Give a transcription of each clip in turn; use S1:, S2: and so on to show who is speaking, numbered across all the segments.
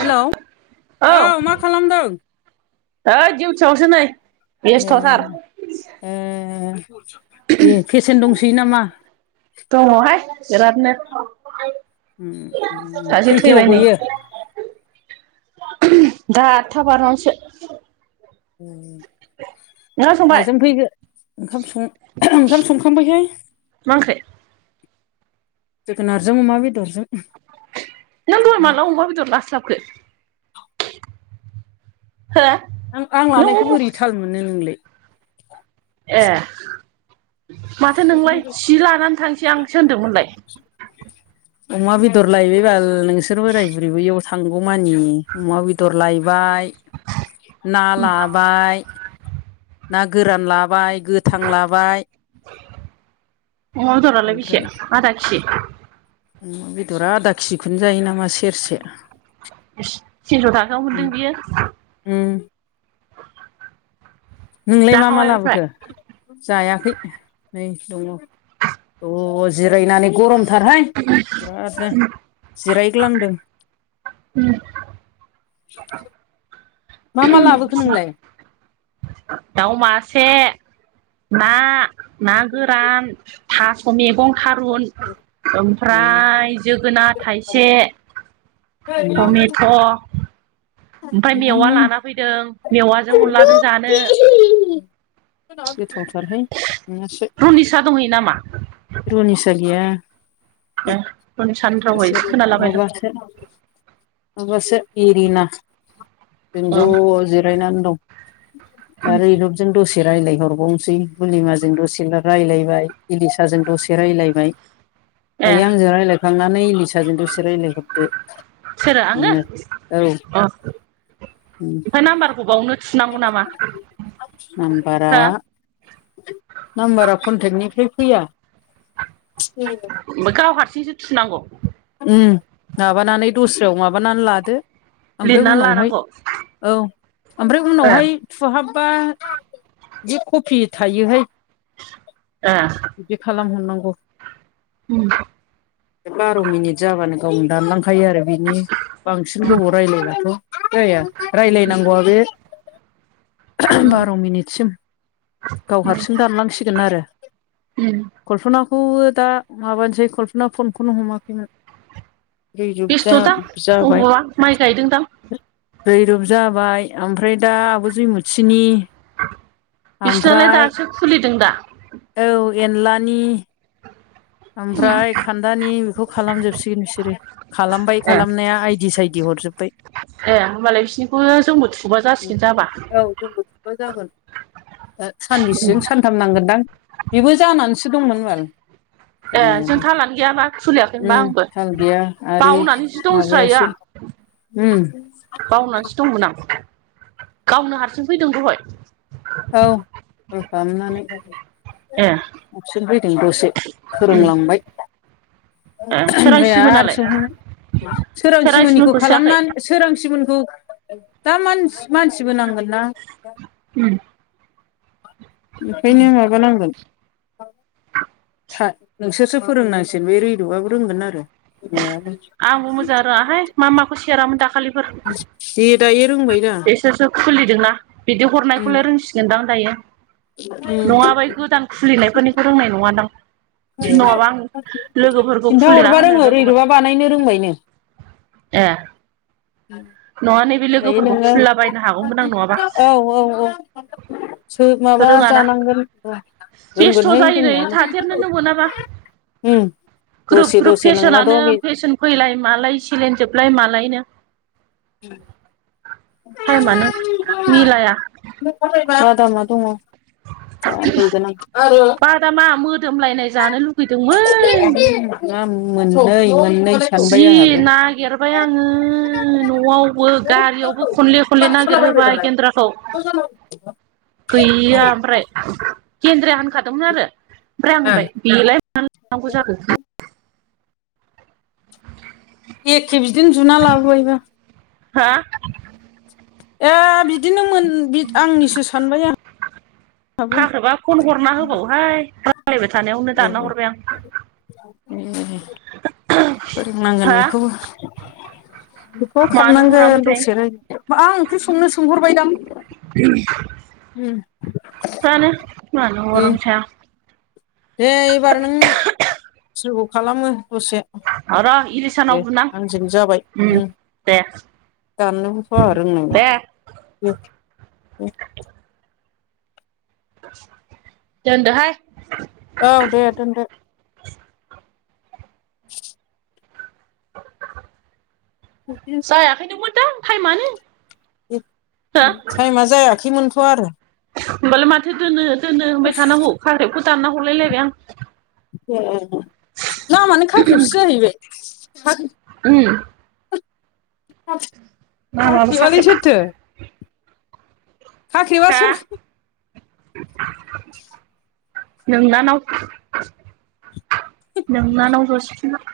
S1: Hello औ मा खालामदों
S2: ओइ दिडिउटियावसो नै
S1: ए
S2: बेस्थ'थार
S1: ए दे पेसेन दंसैयो नामा?
S2: दङहाय बिरादनो
S1: उम उम
S2: सासे
S1: खैथायाव
S2: थैबाय नै
S1: गयो?
S2: दा आथा बारनासो।
S1: उम
S2: नोंहा संबाय
S1: माजों फैगोन ओंखाम ओंखाम संखांबायहाय।
S2: मा ओंख्रि?
S1: जोगोनारजों अमा बेदरजों।
S2: नों दहाय माला अमा बेदर लास्लाबखो? हेल
S1: नों आं लानायखौ बोरै थाल मोननो नोंलाय
S2: ए माथो नोंलाय जि लानासो थांसै आं होनदोंमोनलाय
S1: अमा बेदर लायबाय बाल नोंसोर बोराय बुरैबोयाव थांगौमानि अमा बेदर लायबाय ना लाबाय ना गोरान लाबाय गोथां लाबाय
S2: अमा बेदर रालाय बेसे
S1: ओमफ्राय
S2: आदा केिजि?
S1: अमा बेदरा आदा केजिखौनो जायो नामासि सेरसे
S2: थिनस' थाखायाव मोनदों बियो
S1: नोंलाय मा मा
S2: जाखाबाय ओमफ्राय
S1: लाबोगोन? जायाखै नै दङ जिरायनानै गरमथारहाय बिरादनो जिरायग्लांदों।
S2: उम
S1: मा मा लाबोखो नोंलाय?
S2: दाउ मासे, ना, ना गोरान थास' मैगं थारुन ओमफ्राय जोगोनार थाइसे थमेथ' ओमफ्राय मेवा लाना फैदों मेवाजों अनलाजों जानो।
S1: गोथावथारहाय नोंहासो
S2: फिसा दंहयो नामा?
S1: रुनिसा गैया
S2: ए न'नि सानै रावबो एसे खोनालाबाय दों आं
S1: थोथ माबासो एरिना जों
S2: औ
S1: ज' जिरायनानै दं आरो इरबजों दसे दसे रायजलायहरबावनोसै बुलिमाजों दसे रायजलायबाय, इलिसाजों दसे रायलायबाय
S2: ए
S1: दायो आंजों रायज्लायखांनानै इलिसाजों दसे रायज्लायहरदो
S2: सोरो
S1: औ
S2: आङो अ ओमफ्राय नाम्बारखौ बावनो थुनांगौ नामा
S1: नाम्बारा
S2: हो [unintelligible]
S1: नाम्बारा कनटेक्टनिफ्राय फैया
S2: ओमफ्राय गाव हारसिंसो थुनांगौ
S1: उम माबानानै दस्रायाव माबानानै लादो ओमफ्राय
S2: लिरनानै
S1: उनावहाय
S2: लानांगौ
S1: औ ओमफ्राय
S2: ए
S1: उनावहाय थुहाबबा जि कफि थायोहाय
S2: ए
S1: बिदि खालामहरनांगौ
S2: उम
S1: [unintelligible] [unintelligible] रायलायनांगौवा
S2: उम
S1: बे
S2: उम
S1: [unintelligible] कल्पनाखौबो दा माबानोसै कल्पना फनखौनो हमाखैमोन रिजुग जा
S2: बेस्थ'दां
S1: जाबाय
S2: अबावबा माइ गायदोंदां
S1: रैरुप जाबाय आमफ्राय दा आब' जैमुथिनि ओमफ्राय
S2: [unintelligible]
S1: औ एनलानि ओमफ्राय खान्दानि बेखौ खालामजोबसिगोन बिसोरो। खालामबाय
S2: ए
S1: खालामनाया आइदि साइदि हरजोब्बाय।
S2: ए होमबालाय बिसनिखौनो जोंबो थुबा जासिगोन जाबा।
S1: मा जागोन दा सानबेसेजों सानथाम नांगोनदां बेबो जानानैसो दंमोन बाल।
S2: ए जों
S1: दंनायालाय
S2: थालानो गैयाबा खुलियाखै होनबा
S1: ओम
S2: आंबो
S1: हाल गैया आरो
S2: बावनानैसो दंस्रायो आं
S1: माबायासो उम
S2: बावनानैसो दंमोन आं गावनो हारसिं फैदों दहाय
S1: औ कल खालामनानै
S2: ए
S1: अपसन फैदों दसे
S2: उम
S1: फोरोंलांबाय
S2: ए
S1: ओमफ्राय आरो
S2: सोरांस्रिमोनालाय
S1: सोह सोरांसिमोननिखौ
S2: सोरांस्रिमोनखौ सोआखै
S1: खालामनानै सोरांसिमोनखौ दा मानसि मानसिबो नांगोन ना
S2: उम
S1: बेखायनो माबा नांगोन था नोंसोरसो फोरोंनांसिगोन बे रैरुबाबो रोंगोन आरो रोंनायाबो
S2: [unintelligible]
S1: दे दायो रोंबायना
S2: [unintelligible] [unintelligible]
S1: ए
S2: आं लोगोफोरखौ खुलिना
S1: खिन्थाहरबा
S2: होनो
S1: रोङो
S2: रोंगौमोन
S1: रैरुबा बानायनो रोंबायनो
S2: ए नङा नैबे
S1: दायो
S2: लोगोफोरखौ
S1: नोङो
S2: खुलिलाबायनो हागौमोन आं नङाबा
S1: औ औ औ सो माबा
S2: रोङाना
S1: जानांगोन रो-
S2: बेस्थ'
S1: रोंगोनहाय
S2: जायो नै
S1: रोंनायानो
S2: थाथेरनोनो मोनाबा
S1: उ
S2: ग्रोब
S1: दसे
S2: ग्रोब
S1: दसे नोंनाथ'
S2: फेसनानो
S1: बे
S2: फेसन फैलाय मालाय सिलेन जोबलाय मालायनो
S1: उ
S2: टाइमानो मिलाया
S1: बादामा दङ। दा हैगोन आं आरो
S2: बादामा मोदोमलायनाय जानो लुगैदोंमोन
S1: नाम मोननै मोननै
S2: जि
S1: सानबाय आंहाबो
S2: नागिरबाय आङो। न'वावबो गारियावबो खनले खनले नागिर होबाय गेन्द्राखौ। गैया आमफ्राय गेन्द्राया होनखादोंमोन आरो ओमफ्राय आं होनबाय बेलाय मानो लानांगौ जाखो।
S1: एखे बिदिनो जुना लाबोबायबा।
S2: हा
S1: ए बिदिनो मोन आंनिसो सानबाय आं
S2: खाख्रेबा फन हरना होबावोहाय रायलायबाय थानायावनो
S1: ए
S2: दानना
S1: ए
S2: हरबाय आं
S1: फोरोंनांगोन
S2: हा
S1: बेखौबो ह'
S2: मानो
S1: खालामनांगोन
S2: हरामोनथाय
S1: दसेनो मा ओंख्रि संनो सोंहरबायदां
S2: [inaudible]
S1: उम
S2: जानो मानो
S1: दे
S2: रंसा
S1: दे एबार नों सोरग' खालामो दसे
S2: आं र'
S1: दे
S2: इलिसानाव बुनां
S1: आंजों जाबाय उम।
S2: दे
S1: [unintelligible]
S2: दोनदो हाय
S1: औ दे दोनदो। [inaudible]
S2: [unintelligible] हो
S1: उम टाइमा जायाखैमोनथ' आरो
S2: होमबालाय माथो दोनो दोनो होनबाय थानांगौ खारदैखौ दानना हरलायलायबाय आं
S1: ए लामानो खाख्रेबसो जाहैबाय
S2: उम मामाबो खाख्रेब
S1: बिवायालाय सोरथो खाख्रिबा
S2: हा
S1: सोर?
S2: नोंनानाव नोंनानाव ज'सिफिना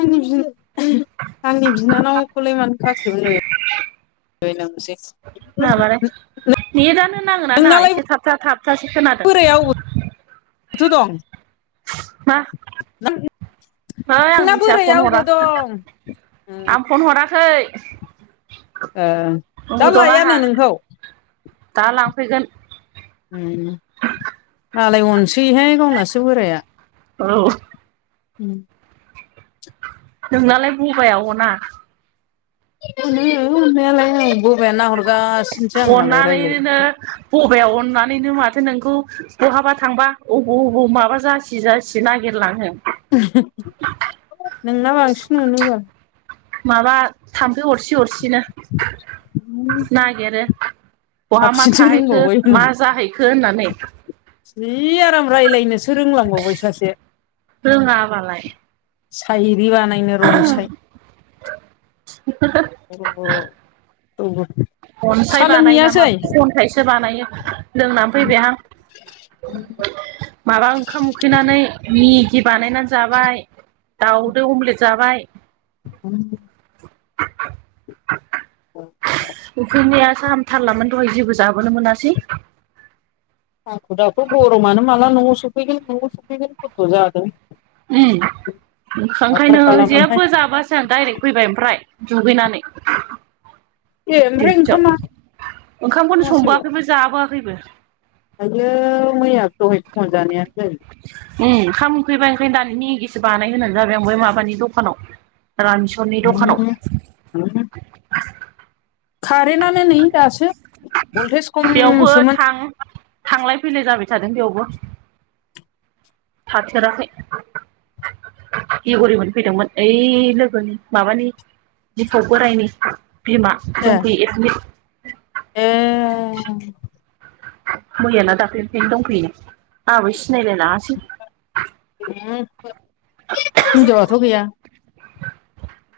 S1: आंनि बि आंनि बिनानावखौलाय मानो खाख्रेबहोनो लय लांसै
S2: माबालाय नेटनो नाङोना नाङा
S1: नोंनालाय
S2: एसे थाबथा थाबथासो खोनादों
S1: गोथ' दं
S2: मा? ओइ आं
S1: नोंना
S2: मिथिया
S1: बोराइ
S2: फन
S1: अबाव
S2: हराखै
S1: दं?
S2: आं फन हराखै
S1: ओ दा
S2: उमुदक आंहा
S1: लायानो नोंखौ?
S2: दा लांफैगोन
S1: उम मालाय अनसैहाय गावनासो बोराया।
S2: औ
S1: उम
S2: नोंनालाय बबाइायावना?
S1: अनो अनायालाय आ बबायानो नाहरगासिनोसो आं मालाय रायज्लायनायखौ
S2: बबयाव अननानैनो माथो नोंखौ बहाबा थांबा अबे अबाव माबा जा जासि जासि नागिरलाङो।
S1: नोंना बांसिन मोननोबाल
S2: माबा थाम्फै अरसि अरसिनो नागिरो बहा मा
S1: साबसिनसो
S2: थाहैखो
S1: रोंबावबाय
S2: मा जाहैखो होननानै।
S1: जिनि आराम रायज्लायनोसो रोंलांबावबाय सासे
S2: रोङाबालाय
S1: साहिरि बानायनो रनसाय अ औबो
S2: अनसाय बानायो नामा
S1: सोलोंहैयासै
S2: खन्थाइसो बानायो लोंनानै फैबाय आं।
S1: उम
S2: माबा ओंखाम उखैनानै मेगि बानायनानै जाबाय दाउदो अमलेट जाबाय।
S1: उम
S2: [inaudible]
S1: औ औ
S2: उखैनाया साहामथारलामोन दहाय जेबो जाबोनो मोनासै।
S1: हाखु दाखु गरमानो माला न'आव सफैगोन न'आव सफैगोन खथ'' जादों।
S2: उम ओंखायनो
S1: हाथारखालामोनहाय
S2: जेबबो जाबोआसां डाइरेक फैबाय ओमफ्राय दुगैनानै
S1: ए ओमफ्राय ओंखामा
S2: दिउथियाव ओंखामखौनो संबोआखैबो जाबोआखैबो।
S1: आयै मैया दहाय फुंआव जानायानो जायो
S2: उम ओंखाम उखैबाय ओंखायनो दानि मेगिसो बानाय होननै जाबाय आं बै माबानि दखानाव रानसु
S1: हम हम कारेन्टनो नै दासो भल्टेज
S2: बेयावबो
S1: खमसोमोन।
S2: थां थांलाय फैलाय जाबाय थादों बेयावबो थाथेराखै गि हरि मोन फैदोंमोन ओइ लोगोनि माबानि दिफाव बोरायनि बिमा
S1: ए
S2: दंफैयो एडमिड
S1: ए
S2: मैया दाखालिनिफ्रायनो दंफैनो आंहाबो सिनायलायलांआसै
S1: उम हिनजावथ' गैया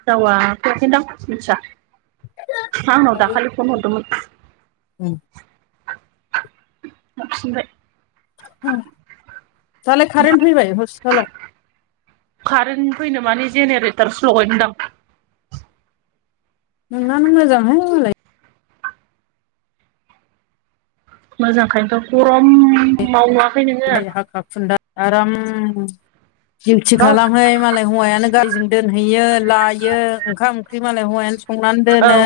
S2: जावा फैयाखैदां मिथिया आंनाव दाखालि फन हरदोंमोन।
S1: उम
S2: थाफिनबाय
S1: दालाय कारेन्ट फैबाय हस्पिटालाव
S2: कारेन्ट फैनो माने जेनेरेटर स्लगायदों दां
S1: नोंनानो मोजांहाय मानलाय
S2: मोजांखायनोथ' गरम मावनुवाखै नोङो
S1: [unintelligible] खुडा आराम दिउटि
S2: गाव
S1: खालामहै मालाय हौवायानो गारिजों दोनहैयो लायो ओंखाम ओंख्रि मालाय हौवायानो संनानै
S2: औ
S1: दोनो।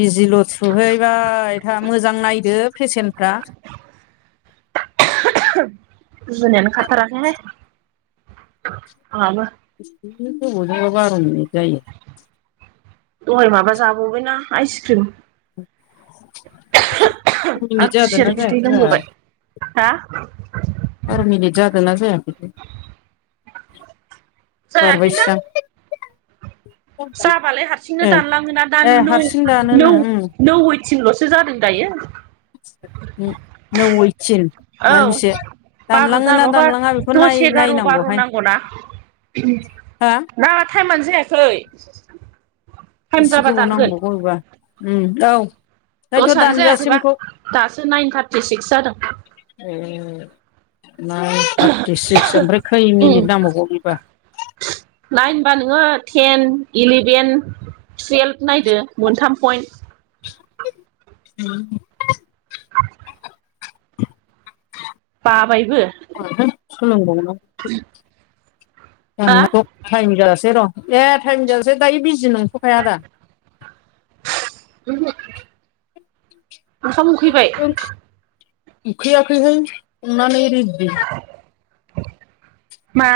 S1: बिजिल' थुहैबाय था मोजां नायदो पेसेन्फ्रा
S2: गुजुनायानो खााथाराखैहाय आंहाबो
S1: [unintelligible]
S2: दहाय माबा जाबावबायना आइसक्रिम
S1: बार' मिनिट
S2: आरो खुसियर
S1: जादोंना
S2: बिदै
S1: जायाखै
S2: लोंबोबाय। हा
S1: [unintelligible]
S2: जायाखैनोदां
S1: [inaudible]
S2: [unintelligible]
S1: ए ए हारसिं दानोनो
S2: थिनल'सो जादों दायो औ
S1: [unintelligible] ना दानलाङा बेखौ नाय नायनांगौहाय हा
S2: [unintelligible] ना टाइमानो जायाखै टाइम जाबा दानगोन दसआनो
S1: [unintelligible]
S2: जायाखैबा दासो नाइन थार्टि सिक्स जादों
S1: [unintelligible] [unintelligible]
S2: नाइनबा नोङो टेन इलेभेन [unintelligible]
S1: [inaudible]
S2: [inaudible] बाबायबो
S1: रोंआहाय सोलोंबावनांगौसो
S2: हा
S1: जागोना जा [unintelligible]
S2: उमहु ओंखाम उखैबाय
S1: उखैयाखै हाय संनानै रिदि
S2: मा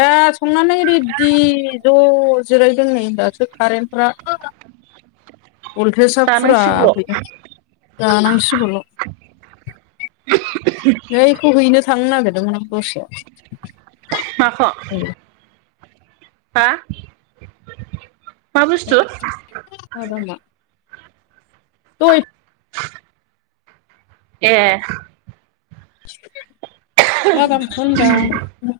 S1: ए संनानै रेदि ज' जिरायदों नै दासो कारेन्टफ्रा बलटेजआ फुरा
S2: जानांसिगौल'
S1: फैदों जानांसिगौल' नैखौ हैनो थांनो नागिरदोंमोन आं दस्रायाव
S2: माख'? हा मा बुस्थु?
S1: माबा मा थुइट
S2: ए
S1: मा दाखनख' होनदां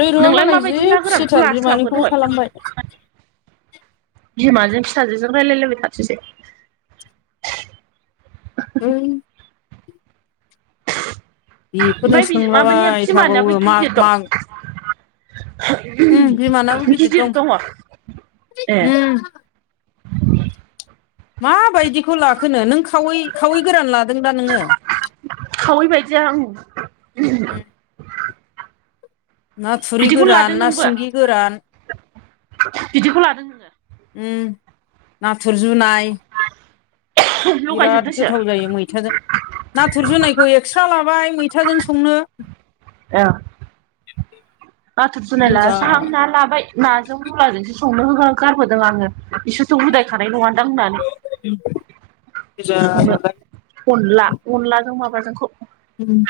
S1: रैरुआ
S2: नोंलाय
S1: मालाय जि
S2: माबायदि ना गोरानखौ
S1: खुसिथार
S2: लास्लाबखो
S1: बिमानिखौबो
S2: दहाय
S1: खालामबाय
S2: [unintelligible]
S1: उम बेखौनो
S2: ओमफ्राय बि माबानिया
S1: सोंलाबाय थाबावो मा मा
S2: ह'
S1: उम बिमानाबो
S2: उम गिदिर
S1: दं
S2: दङ ए
S1: उम माबायदिखौ लाखोनो नों खावै खावै गोरान लादों दा नोङो?
S2: खावैबायदि आं उम
S1: ना थुरि
S2: बिदिखौनो
S1: गोरान
S2: लादों
S1: ना
S2: नोंबो
S1: सिंगि गोरान
S2: बिदिखौ लादों नोङो
S1: उम नाथुर जुनाय बिराद
S2: लगायजोबदोसो
S1: गोथाव जायो मैथाजों नाथुर जुनायखौ एक्सट्रा लाबाय मैथाजों संनो।
S2: आ' नाथुर फुनायला
S1: गोजा
S2: साउना लाबाय नाजों मुलाजोंसो संनो हो गारबोदों आङो बिसोरथ' उदायखानाय नङा दां होननानै।
S1: उम
S2: संनो अनला अनलाजों माबाजोंखौ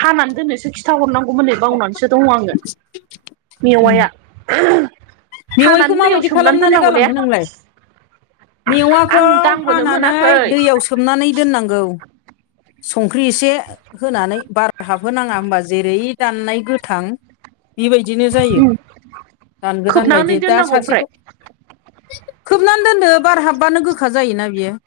S2: हानानै दोननोसो खिथाहरनांगौमोन नै बावनानैसो दङ आङो मेवाया
S1: मेवायखौ
S2: हानानै दैयाव
S1: माबायदि
S2: सोमनानै
S1: खालामनानै
S2: दोननांगौले
S1: गालांखो नोंलाय
S2: आं
S1: मेवाखौ
S2: दांबोनो
S1: हानानै
S2: मोनाखै
S1: दैयाव सोमनानै दोननांगौ संख्रि एसे होनानै बार हाबहोनाङा होमबा जेरै दाननाय गोथां बिबायदिनो जायो दान गोदान बायदि
S2: खोबनानै
S1: दा
S2: दोननांगौ ओमफ्राय
S1: सासेखौ खोबनानै दोनदो बार हाबबानो गोखा जायोना बियो